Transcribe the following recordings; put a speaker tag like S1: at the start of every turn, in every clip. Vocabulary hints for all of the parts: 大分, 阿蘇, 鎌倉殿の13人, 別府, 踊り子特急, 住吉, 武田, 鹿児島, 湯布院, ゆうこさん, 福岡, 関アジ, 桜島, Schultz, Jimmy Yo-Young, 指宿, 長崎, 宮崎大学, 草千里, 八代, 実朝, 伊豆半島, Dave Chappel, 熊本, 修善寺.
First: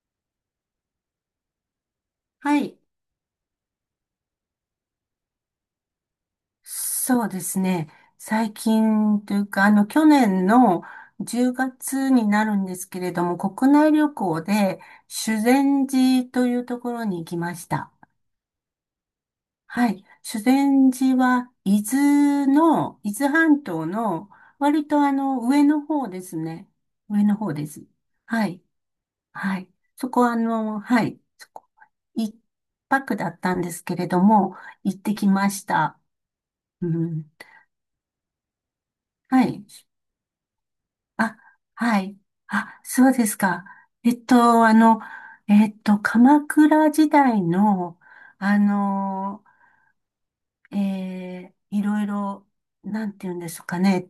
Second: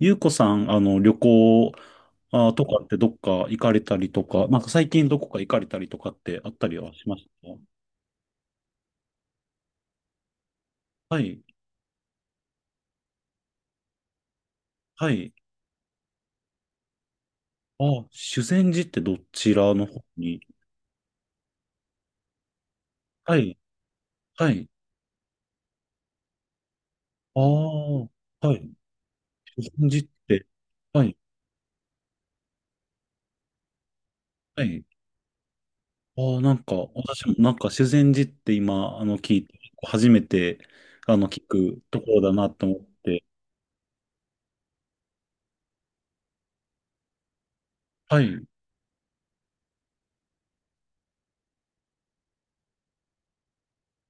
S1: ゆうこさん、旅行あー
S2: は
S1: と
S2: い。
S1: かってどっか行かれたりとか、なんか最近どこか行かれたりとかってあったりはしま
S2: そう
S1: し
S2: で
S1: た
S2: す
S1: か？
S2: ね。最近というか、去年の
S1: はい、
S2: 10月になるんですけれども、国内旅行で
S1: はい。
S2: 修善寺というところに行きまし
S1: あ
S2: た。
S1: ー、修善寺ってどちらの
S2: は
S1: 方
S2: い。
S1: に？
S2: 修善寺は、伊豆
S1: はい、
S2: 半島の、
S1: はい。
S2: 割と上の方ですね。上の
S1: あ
S2: 方です。
S1: あ、
S2: は
S1: は
S2: い。
S1: い。
S2: はい。
S1: 修善寺っ
S2: そこはあ
S1: て、
S2: の、は
S1: はい、
S2: い。そこ、一泊だったんですけれども、
S1: はい。
S2: 行ってきました。
S1: ああ、なんか、
S2: う
S1: 私
S2: ん。
S1: もなんか修善寺って今、聞
S2: は
S1: いて、
S2: い。
S1: 初めて、
S2: あ、
S1: 聞く
S2: は
S1: とこ
S2: い。
S1: ろだなと思っ
S2: あ、そう
S1: て、
S2: ですか。えっと、あの、鎌倉時代の、
S1: はい。
S2: あの、いろいろ、なんて言うんですかね。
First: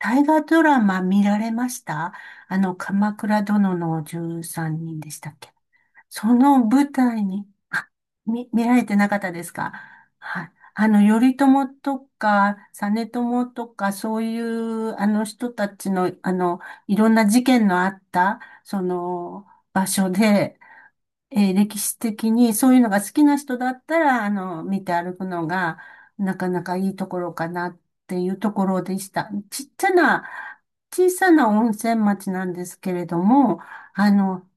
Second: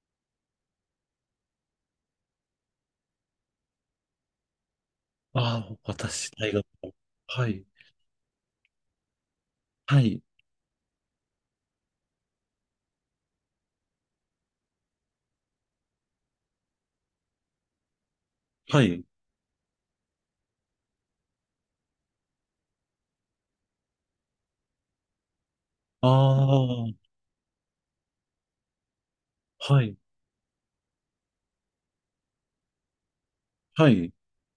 S2: 大河ドラマ見られました？鎌倉殿の13人でしたっけ？
S1: ああ、私、
S2: そ
S1: 大学、
S2: の舞台
S1: は
S2: に、
S1: い、
S2: あ、見られてなかったですか？
S1: はい、
S2: はい。頼朝とか、実朝とか、そういう、あの人たちの、いろんな事件のあった、そ
S1: はい。
S2: の、場所で、歴史的にそういうのが好きな人だったら、見て歩くのが、なかなか
S1: あ
S2: いい
S1: あ、
S2: ところかなっていうところでした。ちっ
S1: は
S2: ちゃ
S1: い、
S2: な、小さな温泉町なんですけれども、
S1: は
S2: あ
S1: い、
S2: の、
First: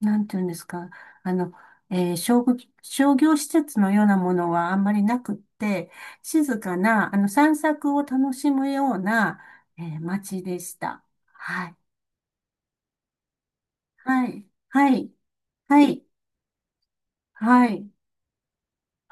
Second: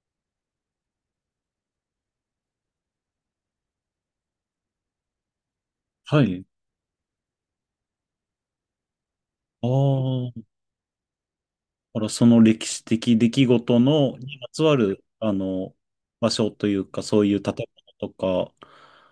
S2: なんていうんですか、あの、えー商業、商業施設のようなものはあんまりなくって、
S1: はい。
S2: 静かな、散策を楽しむような、
S1: ああ、だ
S2: 街でした。はい。
S1: からその歴史的出来事の
S2: は
S1: に
S2: い。
S1: まつわ
S2: は
S1: る、
S2: い。はい。
S1: 場所というか、そういう建
S2: はい。
S1: 物とか、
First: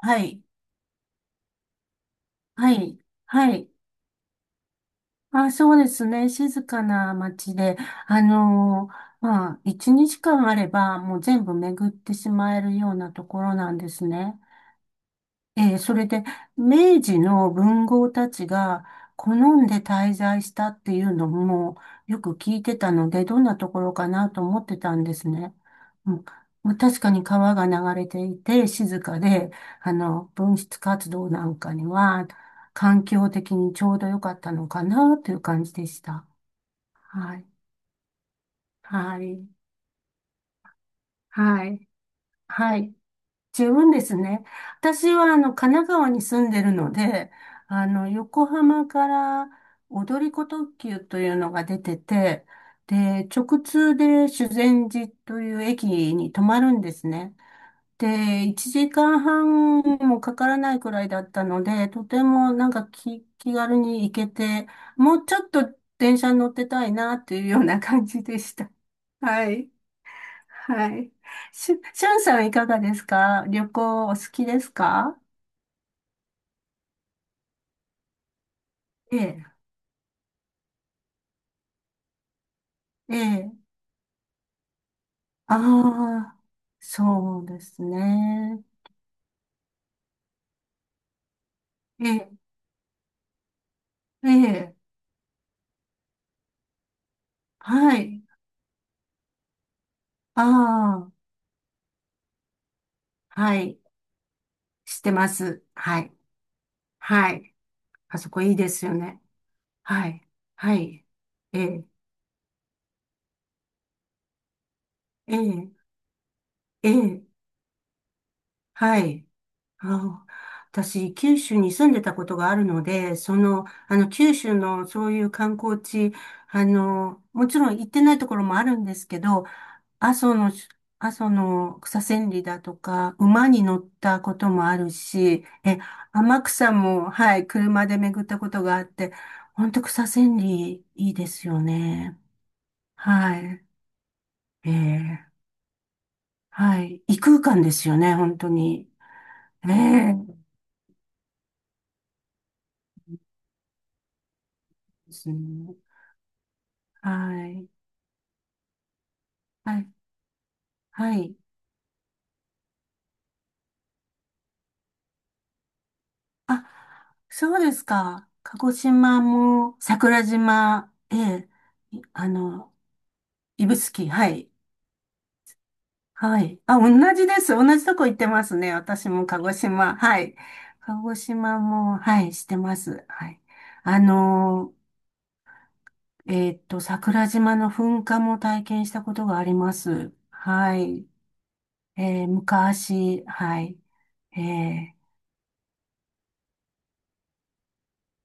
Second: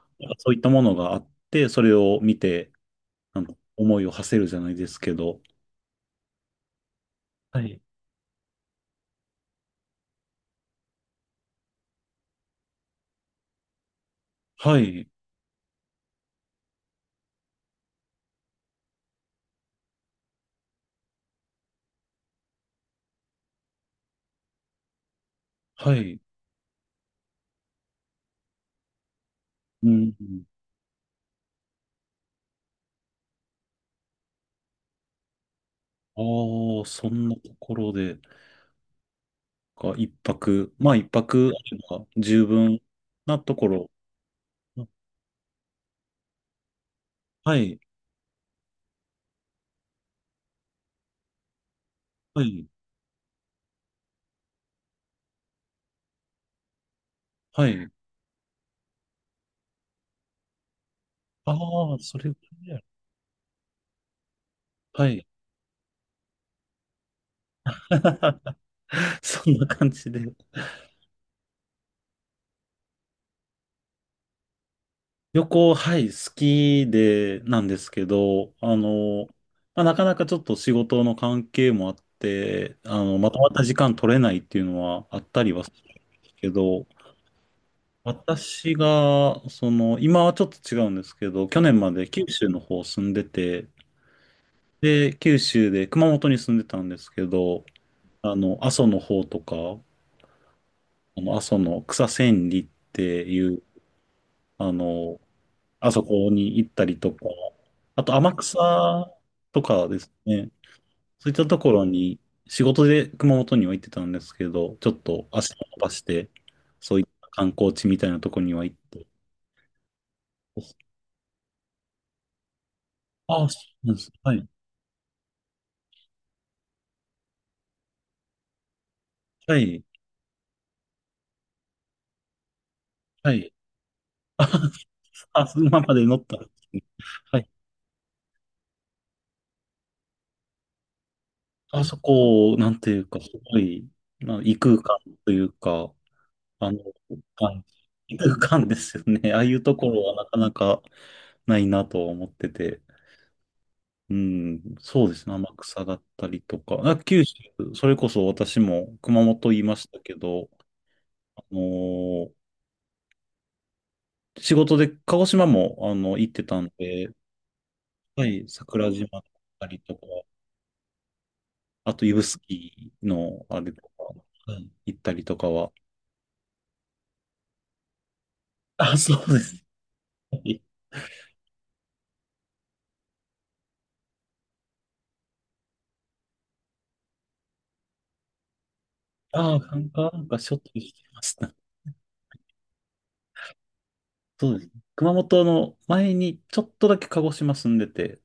S2: は
S1: なんか
S2: い。
S1: そういったものがあって、それを見て、
S2: はい。はい。
S1: 思いを馳せるじゃないですけど。
S2: あ、そうですね。静かな街
S1: は
S2: で、
S1: い。
S2: まあ、一日間あれば、もう全部巡ってしまえるようなところなんですね。
S1: はい、
S2: それで、明治の文豪たちが好んで滞在したっていうのもよく聞いてたので、どんなところかなと思ってたんですね。
S1: は
S2: う
S1: い。
S2: ん、まあ確かに川が流れていて、静かで、
S1: うん。
S2: 文筆活動なんかには、環境的にちょうど良かったのかなという感じでし
S1: あ
S2: た。
S1: あ、そんな
S2: はい。
S1: ところで、
S2: はい。
S1: か一泊、まあ一泊
S2: は
S1: あれ
S2: い。
S1: ば十
S2: は
S1: 分
S2: い。
S1: なとこ
S2: 十
S1: ろ。
S2: 分ですね。私は、神奈川に住んでるので、
S1: はい、
S2: 横浜から踊り子特急というのが出て
S1: は
S2: て、
S1: い、
S2: で、直通で修善寺という駅に止まるんですね。
S1: はい。
S2: で、1時間半もかからないくらいだったので、
S1: ああ、
S2: と
S1: そ
S2: て
S1: れぐ
S2: も
S1: らい
S2: なん
S1: や。
S2: か気軽に行けて、
S1: は
S2: もう
S1: い。
S2: ちょっと電車に乗ってたいなというような感じで した。
S1: そ
S2: は
S1: んな
S2: い。
S1: 感じで。
S2: はい。しゅんさんはいかがですか？旅行お好きですか？
S1: 旅行、はい、好きで、なんですけど、
S2: ええ、
S1: まあ、なかなかちょっと仕事の関係もあって、
S2: え
S1: まとまった
S2: え。
S1: 時間取れないっていうのはあったり
S2: あ
S1: はするんです
S2: あ、
S1: けど、
S2: そうですね。
S1: 私が、その、今はちょっと違うんですけど、去年ま
S2: え
S1: で九
S2: え、
S1: 州の方住んでて、
S2: ええ、
S1: で、九州で熊本に住んでたんですけど、
S2: はい。
S1: 阿蘇の方とか、
S2: ああ、
S1: あの阿蘇の草千里ってい
S2: は
S1: う、
S2: い。
S1: あ
S2: 知って
S1: の、
S2: ます。
S1: あ
S2: は
S1: そ
S2: い。
S1: こに行ったりとか、
S2: はい。
S1: あと
S2: あそ
S1: 天
S2: こいいですよ
S1: 草
S2: ね。
S1: とかで
S2: は
S1: す
S2: い。
S1: ね、
S2: はい。
S1: そういったと
S2: え
S1: ころ
S2: え、
S1: に仕事で熊本には行ってたんですけど、ちょっと
S2: え
S1: 足を
S2: え、
S1: 伸ばして、
S2: え
S1: そういっ
S2: え、
S1: た観光地みたいなところには行っ
S2: は
S1: て、
S2: い。あ私、九州に住んでたことがあるので、
S1: ああ、そうなんです。
S2: 九
S1: はい。
S2: 州のそういう観光地、もちろん行ってないところもあるんですけど、
S1: はい。
S2: 阿蘇の、阿蘇の草千里だとか、
S1: は
S2: 馬
S1: い。
S2: に乗ったこともある し、
S1: あ、馬まで乗ったん
S2: 天
S1: です
S2: 草
S1: ね。
S2: も、は
S1: は
S2: い、
S1: い。
S2: 車で巡ったことがあって、本当草千里いいですよ
S1: あそ
S2: ね。
S1: こ、なんていうか、す
S2: は
S1: ご
S2: い。
S1: い、まあ、異
S2: え
S1: 空間
S2: え、
S1: というか、あの、
S2: はい。異空
S1: は
S2: 間
S1: い、
S2: ですよね、
S1: 異空
S2: 本当
S1: 間で
S2: に。
S1: すよね。ああいう
S2: え
S1: ところは
S2: え、
S1: なかなかないなと思ってて。うん、そう
S2: で
S1: です
S2: す
S1: ね。天
S2: ね。
S1: 草だったりとか。あ
S2: は
S1: 九州、
S2: い。
S1: それこそ私も熊本言い
S2: は
S1: まし
S2: い、
S1: たけど、
S2: はい。
S1: あのー仕事で鹿児島も、行ってた
S2: あ、
S1: んで、
S2: そうです
S1: は
S2: か。
S1: い、
S2: 鹿児
S1: 桜島だ
S2: 島
S1: った
S2: も
S1: りとか、
S2: 桜島、ええ、
S1: あ
S2: い
S1: と指
S2: あ
S1: 宿
S2: の、
S1: のあれ
S2: 指
S1: とか、
S2: 宿、はい。
S1: はい、行ったりとかは。
S2: はい。あ、同じです。同じとこ行ってますね。
S1: あ、
S2: 私
S1: そ
S2: も
S1: うで
S2: 鹿児
S1: す
S2: 島、はい。
S1: ね。
S2: 鹿児島も、はい、してます。はい。あの桜島の噴火も体験したことがあ
S1: あ
S2: り
S1: あ、
S2: ま
S1: なんか、
S2: す。
S1: なんかしょっち
S2: は
S1: ゅうして
S2: い。
S1: ました。
S2: 昔、はい。
S1: そうですね。
S2: えー、
S1: 熊本の前にちょっとだけ鹿児島住んでて、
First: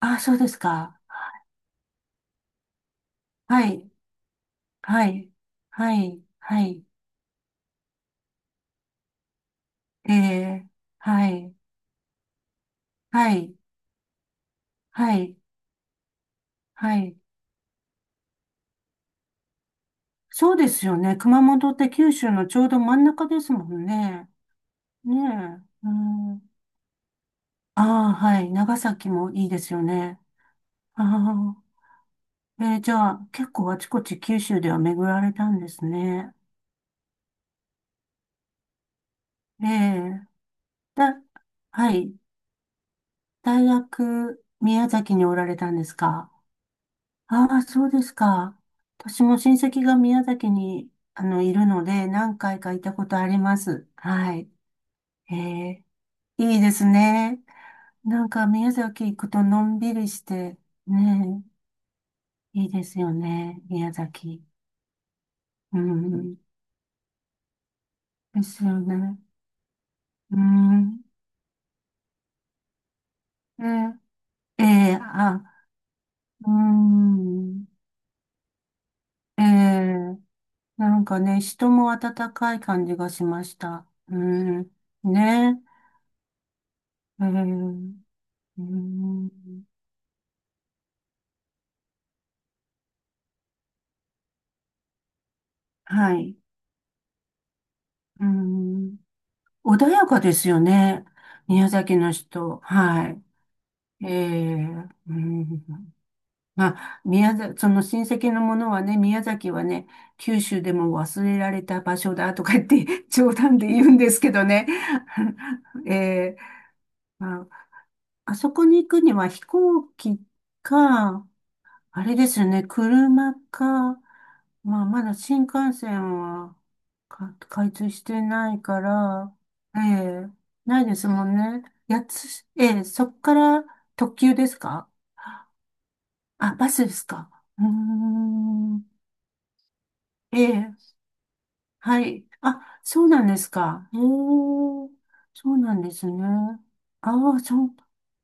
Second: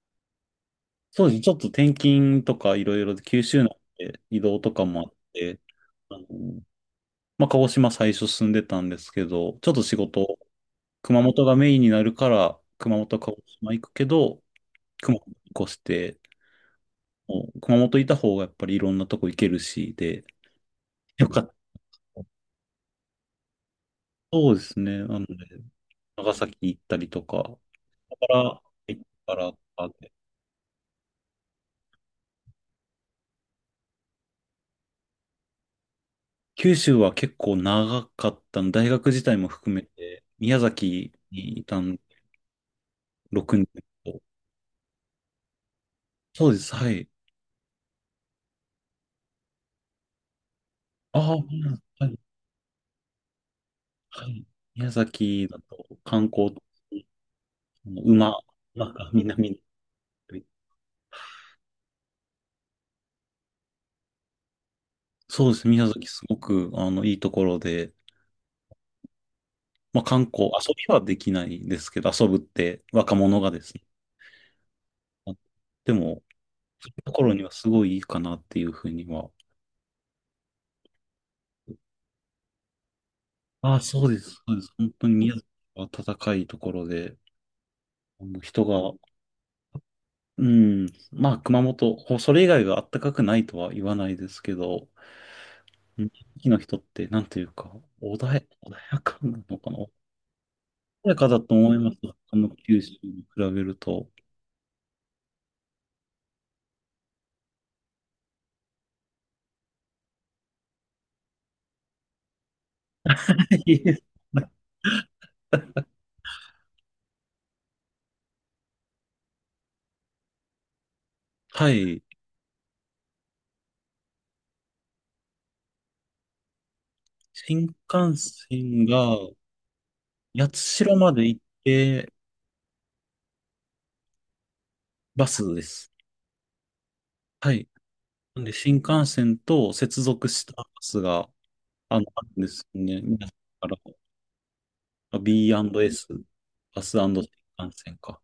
S2: あ、そうですか。
S1: そうですね。ちょっと転勤とかいろいろで、九州
S2: は
S1: の
S2: い。
S1: 移動とかもあ
S2: は
S1: っ
S2: い。
S1: て、
S2: は
S1: あ
S2: い。
S1: の、
S2: はい。
S1: まあ、鹿児島最初住んでたんですけど、ちょっと仕
S2: え
S1: 事、
S2: え、
S1: 熊
S2: は
S1: 本が
S2: い、
S1: メインになるから、熊本、鹿
S2: は
S1: 児
S2: い、
S1: 島行くけど、
S2: は
S1: 熊本に
S2: い、
S1: 越して、
S2: はい。
S1: もう熊本いた方がやっぱりいろんなとこ行けるし、で、
S2: そうですよね。
S1: よか
S2: 熊
S1: った。
S2: 本って九州のちょうど真ん中ですもんね。
S1: そうですね。
S2: ね
S1: なので、
S2: え。う
S1: 長
S2: ん、
S1: 崎行ったりとか、
S2: ああ、
S1: だか
S2: はい。
S1: ら
S2: 長
S1: 行っ
S2: 崎も
S1: たか
S2: いい
S1: らと
S2: ですよ
S1: かで、
S2: ね。ああ、じゃあ、結構あちこち九州では巡られたんですね。
S1: 九州は結構長かったの、大学自体も
S2: え
S1: 含めて、
S2: え、
S1: 宮崎
S2: だ、
S1: にいた
S2: は
S1: ん
S2: い。
S1: 6
S2: 大
S1: 年。
S2: 学、宮崎におられたんですか？
S1: そうです。はい。
S2: ああ、そうですか。私も親戚が宮崎に、
S1: ああ、
S2: いるので、
S1: はい。
S2: 何回か行ったことあります。
S1: は
S2: は
S1: い。
S2: い。
S1: 宮
S2: え
S1: 崎だ
S2: え、
S1: と観光
S2: いいですね。
S1: あの
S2: なん
S1: 馬、
S2: か宮
S1: 馬
S2: 崎
S1: が
S2: 行くと
S1: 南に。
S2: のんびりして、ねえ、いいですよね。宮崎。
S1: そうですね、
S2: う
S1: 宮崎すご
S2: ん。
S1: く、いいところで、
S2: ですよね。
S1: まあ観
S2: う
S1: 光、遊びは
S2: ん。
S1: できないですけど、遊ぶって若者がですね。
S2: ねええ、
S1: あ
S2: あ、
S1: でも、
S2: う
S1: そういうところには
S2: ん。
S1: すごいいいかなっていうふうには。
S2: ええ、なんかね、人も温かい感じがしまし
S1: ああ、
S2: た。
S1: そう
S2: う
S1: です。そうで
S2: ん。
S1: す。本当に宮崎
S2: ね
S1: は暖かいところで、
S2: え。ええ、
S1: あの
S2: うー
S1: 人が、
S2: ん、
S1: うん、まあ熊本、ほそれ以外は暖かくないとは言わないですけど、地
S2: はい。
S1: 域の人って、なんというか、
S2: うー
S1: 穏
S2: ん。
S1: やかなのかな、
S2: 穏
S1: 穏
S2: やかですよね。
S1: やかだと
S2: 宮
S1: 思いま
S2: 崎
S1: す。
S2: の
S1: 他の
S2: 人。
S1: 九州
S2: はい。
S1: に比べると。
S2: ええ、うん。まあ、その親戚のものはね、宮崎はね、九州でも忘れられた場所だとか言って 冗談 で
S1: い
S2: 言う
S1: え、
S2: んですけどね。ええ、まあ、あそこに行くには飛行機か、
S1: はい。
S2: あれですよね、車か、まあ、まだ新幹線か開
S1: 新
S2: 通し
S1: 幹
S2: てないか
S1: 線が、
S2: ら、ええ、な
S1: 八
S2: いで
S1: 代
S2: す
S1: ま
S2: も
S1: で
S2: ん
S1: 行っ
S2: ね。
S1: て、
S2: ええ、そっから特急ですか？
S1: バスです。
S2: あ、バスですか？
S1: は
S2: うー
S1: い。なんで、新
S2: ん、
S1: 幹線と接続
S2: え
S1: したバ
S2: え、
S1: スが、
S2: は
S1: あ
S2: い。
S1: るんです
S2: あ、
S1: よね。
S2: そうな
S1: 皆
S2: ん
S1: さ
S2: です
S1: んか
S2: か。ええ、
S1: ら、
S2: そうなんで
S1: B&S、
S2: すね。
S1: バス新幹
S2: ああ、そう、
S1: 線か。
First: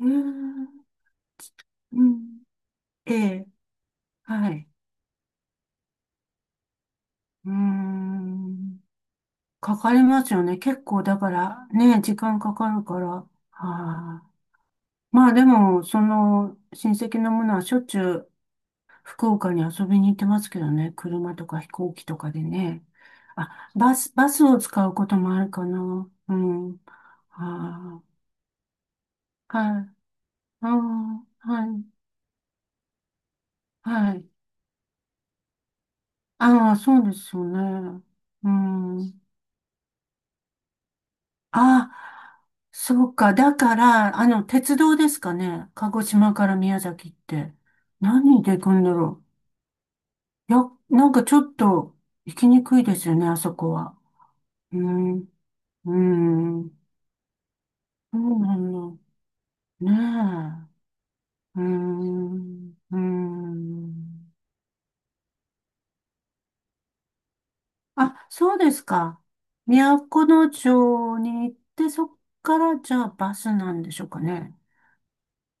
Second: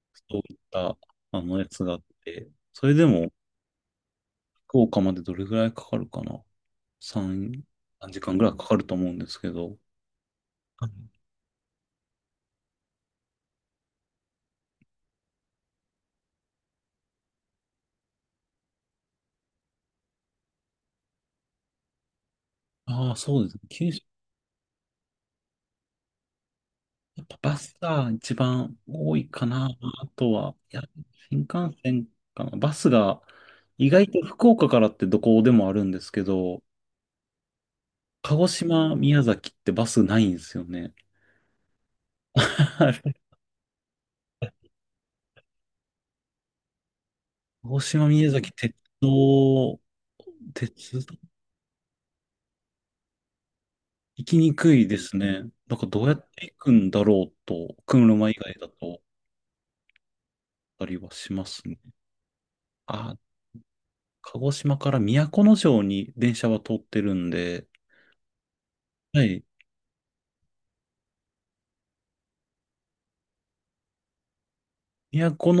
S2: え
S1: そういっ
S2: え、
S1: た、やつがあ
S2: う
S1: っ
S2: ん、
S1: て、それで
S2: え
S1: も、
S2: え、はい。
S1: 福岡までどれぐらいかかるかな。
S2: う
S1: 3、
S2: ー
S1: 3時間ぐらいかか
S2: ん、
S1: ると思うんですけど。
S2: かかりますよね。結構だからね、時間かかるから。ああ、まあでも、その親戚のものはしょっちゅう福岡に遊びに行ってますけどね。車とか飛行機とかでね。
S1: ああー、そうですね。
S2: あ、
S1: 九
S2: バ
S1: 州、
S2: ス、バスを使うこともあるかな。うん。は
S1: やっぱバス
S2: あ、
S1: が一番多いかな。
S2: はい。
S1: あとは、
S2: あ
S1: いや、新
S2: あ、は
S1: 幹
S2: い。
S1: 線かな。バスが、意外
S2: は
S1: と
S2: い。
S1: 福岡からってどこでもあるんですけど、
S2: ああ、そうですよね。
S1: 鹿児
S2: う
S1: 島、宮
S2: ん。
S1: 崎ってバスないんですよね。
S2: あ、
S1: は
S2: そう
S1: い。
S2: か。だから、鉄道ですかね。鹿児島から宮崎って。
S1: 鹿児島、宮
S2: 何
S1: 崎、
S2: で行く
S1: 鉄
S2: んだろ
S1: 道、
S2: う。いや、
S1: 鉄
S2: なん
S1: 道、
S2: かちょっと行きにくいですよね、あそこは。
S1: 行きにく
S2: う
S1: いです
S2: ん、
S1: ね。なんか
S2: う
S1: どうやって行く
S2: ん、
S1: んだろうと、
S2: そ
S1: 車以
S2: う
S1: 外
S2: な
S1: だ
S2: ん
S1: と、
S2: だ。ね
S1: あったりはしま
S2: え。う
S1: すね。
S2: ん、う
S1: ああ、
S2: ん。
S1: 鹿児島から都城に電車は通ってるんで、
S2: あ、そうですか。
S1: はい。
S2: 都城に行って、そっからじゃあバスなんでしょうかね。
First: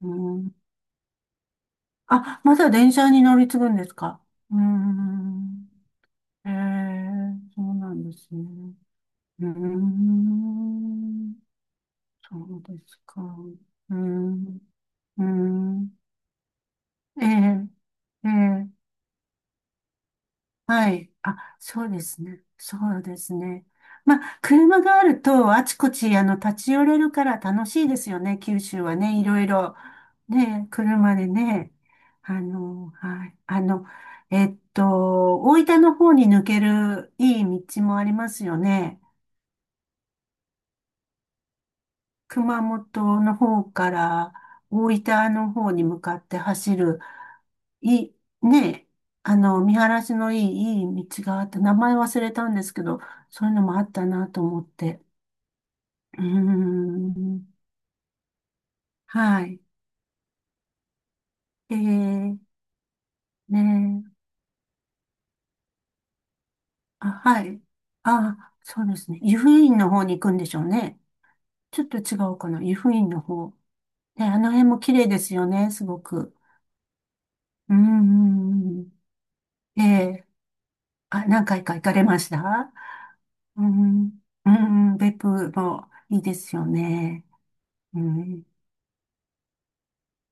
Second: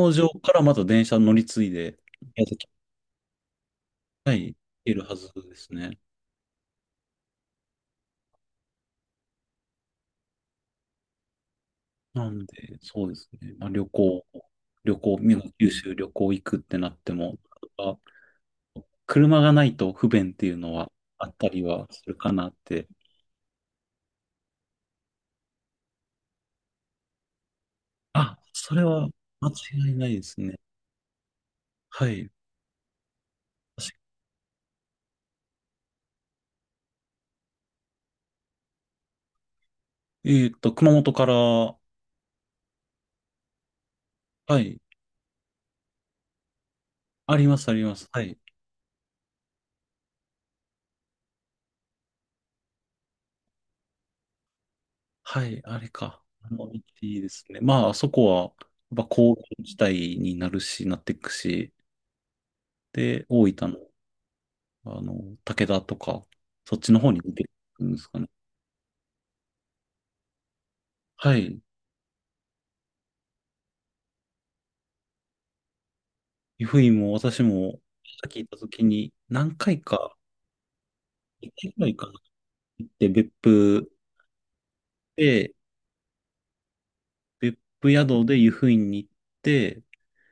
S2: う
S1: 城か
S2: ん、
S1: らまた電車乗り継いで、
S2: あ、
S1: 宮
S2: ま
S1: 崎、
S2: だ電車に乗り継ぐんですか？
S1: はい、
S2: う
S1: 行
S2: ー
S1: けるはずで
S2: ん。
S1: すね。
S2: ええ、そうなんですね。うーん。
S1: な
S2: そ
S1: ん
S2: うで
S1: で、
S2: す
S1: そうで
S2: か。
S1: すね。まあ、
S2: うーん。
S1: 旅行、
S2: うー
S1: 宮崎九
S2: ん。
S1: 州旅行行くってなって
S2: え
S1: も、
S2: え、
S1: あ
S2: ええ、
S1: 車がないと不便っていうのは
S2: はい。
S1: あった
S2: あ、
S1: り
S2: そ
S1: は
S2: うで
S1: する
S2: す
S1: か
S2: ね。
S1: なっ
S2: そ
S1: て。
S2: うですね。まあ、車があると、あちこち、立ち寄れるから楽しいですよ
S1: あ、
S2: ね、九
S1: それ
S2: 州は
S1: は
S2: ね、いろい
S1: 間
S2: ろ。
S1: 違いないですね。
S2: ね、車でね、
S1: はい。
S2: はい、大分の方に抜けるいい道もありますよね。
S1: えっと、熊本から、は
S2: 熊本の方から
S1: い。
S2: 大分の方に向かって走る、
S1: あります、ありま
S2: い
S1: す。
S2: い、
S1: はい。
S2: ね、見晴らしのいい道があって、名前忘れたんですけど、そういうのもあったなと思って。
S1: はい、あれ
S2: う
S1: か。
S2: ー
S1: いいです
S2: ん、
S1: ね。まあ、あそこは、やっぱ工
S2: はい。
S1: 業地帯になるし、なっていくし、
S2: えー、
S1: で、大分の、
S2: ね、
S1: あの、武田とか、そっちの
S2: あ、
S1: 方に出
S2: は
S1: て
S2: い。
S1: くるんですかね。
S2: あ、そうですね。湯布院の方に行くんでしょうね。
S1: はい。
S2: ちょっと違うかな。湯布院の方。ね、あの辺も綺麗ですよね、すごく。
S1: 湯布院も私
S2: う
S1: も、さっき行っ
S2: ん、
S1: た
S2: うん、
S1: 時に、何回
S2: うん、え
S1: か、
S2: え、あ、何
S1: 一
S2: 回
S1: 回
S2: か行
S1: ぐら
S2: か
S1: い
S2: れ
S1: かな
S2: ました？
S1: って、別
S2: う
S1: 府
S2: ん、うん、うん、別府
S1: で、
S2: もいいですよね。
S1: 別府
S2: う
S1: 宿で
S2: ん、
S1: 湯布院に行って、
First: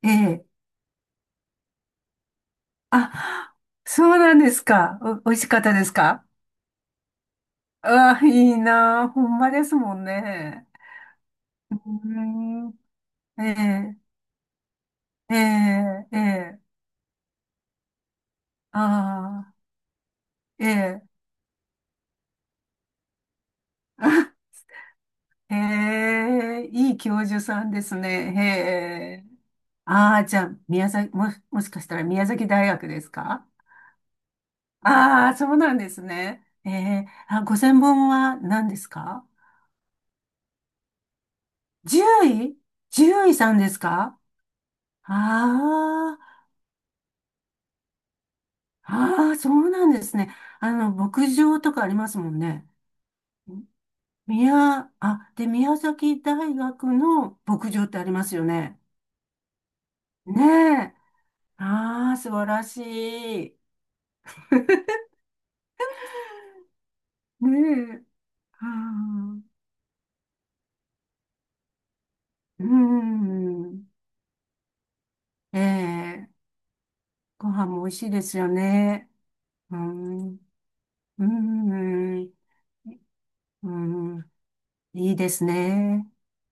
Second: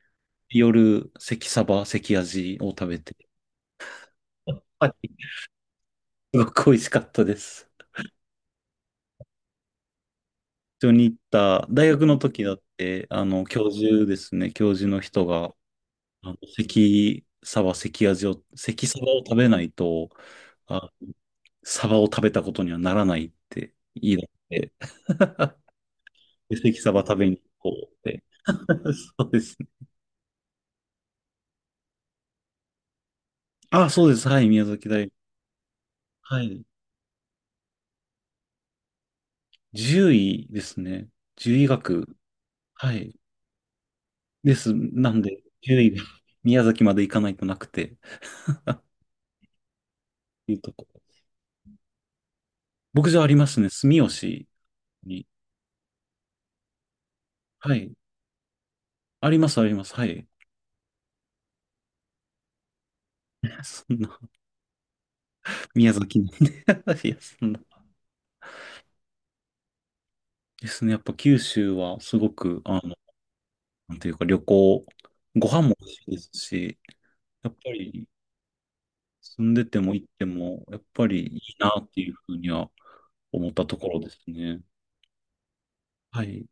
S2: ええ、
S1: 夜、関サバ、関アジを食べて、
S2: あ、そうなん で
S1: や
S2: す
S1: っぱ
S2: か。
S1: り
S2: お、美味しかったですか？
S1: すごく美味しかったです。
S2: あ、いいなあ。ほんまですもんね。
S1: 一緒に行った、大学の時だっ
S2: う
S1: て、
S2: ん、
S1: 教
S2: え
S1: 授で
S2: え、
S1: すね、教授の人が、
S2: ええ、ええ、
S1: 関サバ、関アジを、関サバを食
S2: あ
S1: べな
S2: あ。
S1: いと、
S2: え
S1: あ、
S2: え。
S1: サバを食べたことにはならないって言い出し て、
S2: あ、
S1: で
S2: へえ、
S1: 関
S2: い
S1: サ
S2: い
S1: バ食
S2: 教
S1: べに
S2: 授さ
S1: 行
S2: んで
S1: こ
S2: す
S1: う
S2: ね。
S1: って。
S2: へえ。
S1: そうですね。
S2: ああ、じゃあ、宮崎、も、もしかしたら宮崎大学ですか？
S1: あ、そうです。はい、宮崎大学。
S2: ああー、そうなんです
S1: は
S2: ね。
S1: い。
S2: ええ、あ、ご専門は何ですか？
S1: 獣医ですね。獣医
S2: 獣
S1: 学。
S2: 医？
S1: はい。
S2: 獣医さんですか？
S1: です。なんで、獣医が
S2: あ あ、
S1: 宮崎まで行かないとなくて
S2: ああ、そうなんですね。
S1: いうとこ。
S2: 牧場とかありますもんね。
S1: 僕じゃありますね。住吉に。
S2: あ、で、宮崎大学の牧
S1: は
S2: 場っ
S1: い。
S2: てありますよね。
S1: あります、あります。はい。
S2: ねえ。ああ、素晴らしい。
S1: そんな、宮崎なんで いや、そんな。
S2: ねえ。ああ、
S1: ですね。やっぱ九州はすごく、
S2: うん。
S1: なんていうか旅行、ご
S2: え
S1: 飯も美味しいで
S2: え。
S1: すし、
S2: ご
S1: やっ
S2: 飯
S1: ぱ
S2: も美味し
S1: り
S2: いですよね。
S1: 住んで
S2: う
S1: ても行って
S2: ん。
S1: も、やっぱ
S2: う
S1: りいいなっていうふ
S2: ん。
S1: うには思った
S2: う
S1: ところです
S2: ん。
S1: ね。
S2: いいですね。
S1: はい。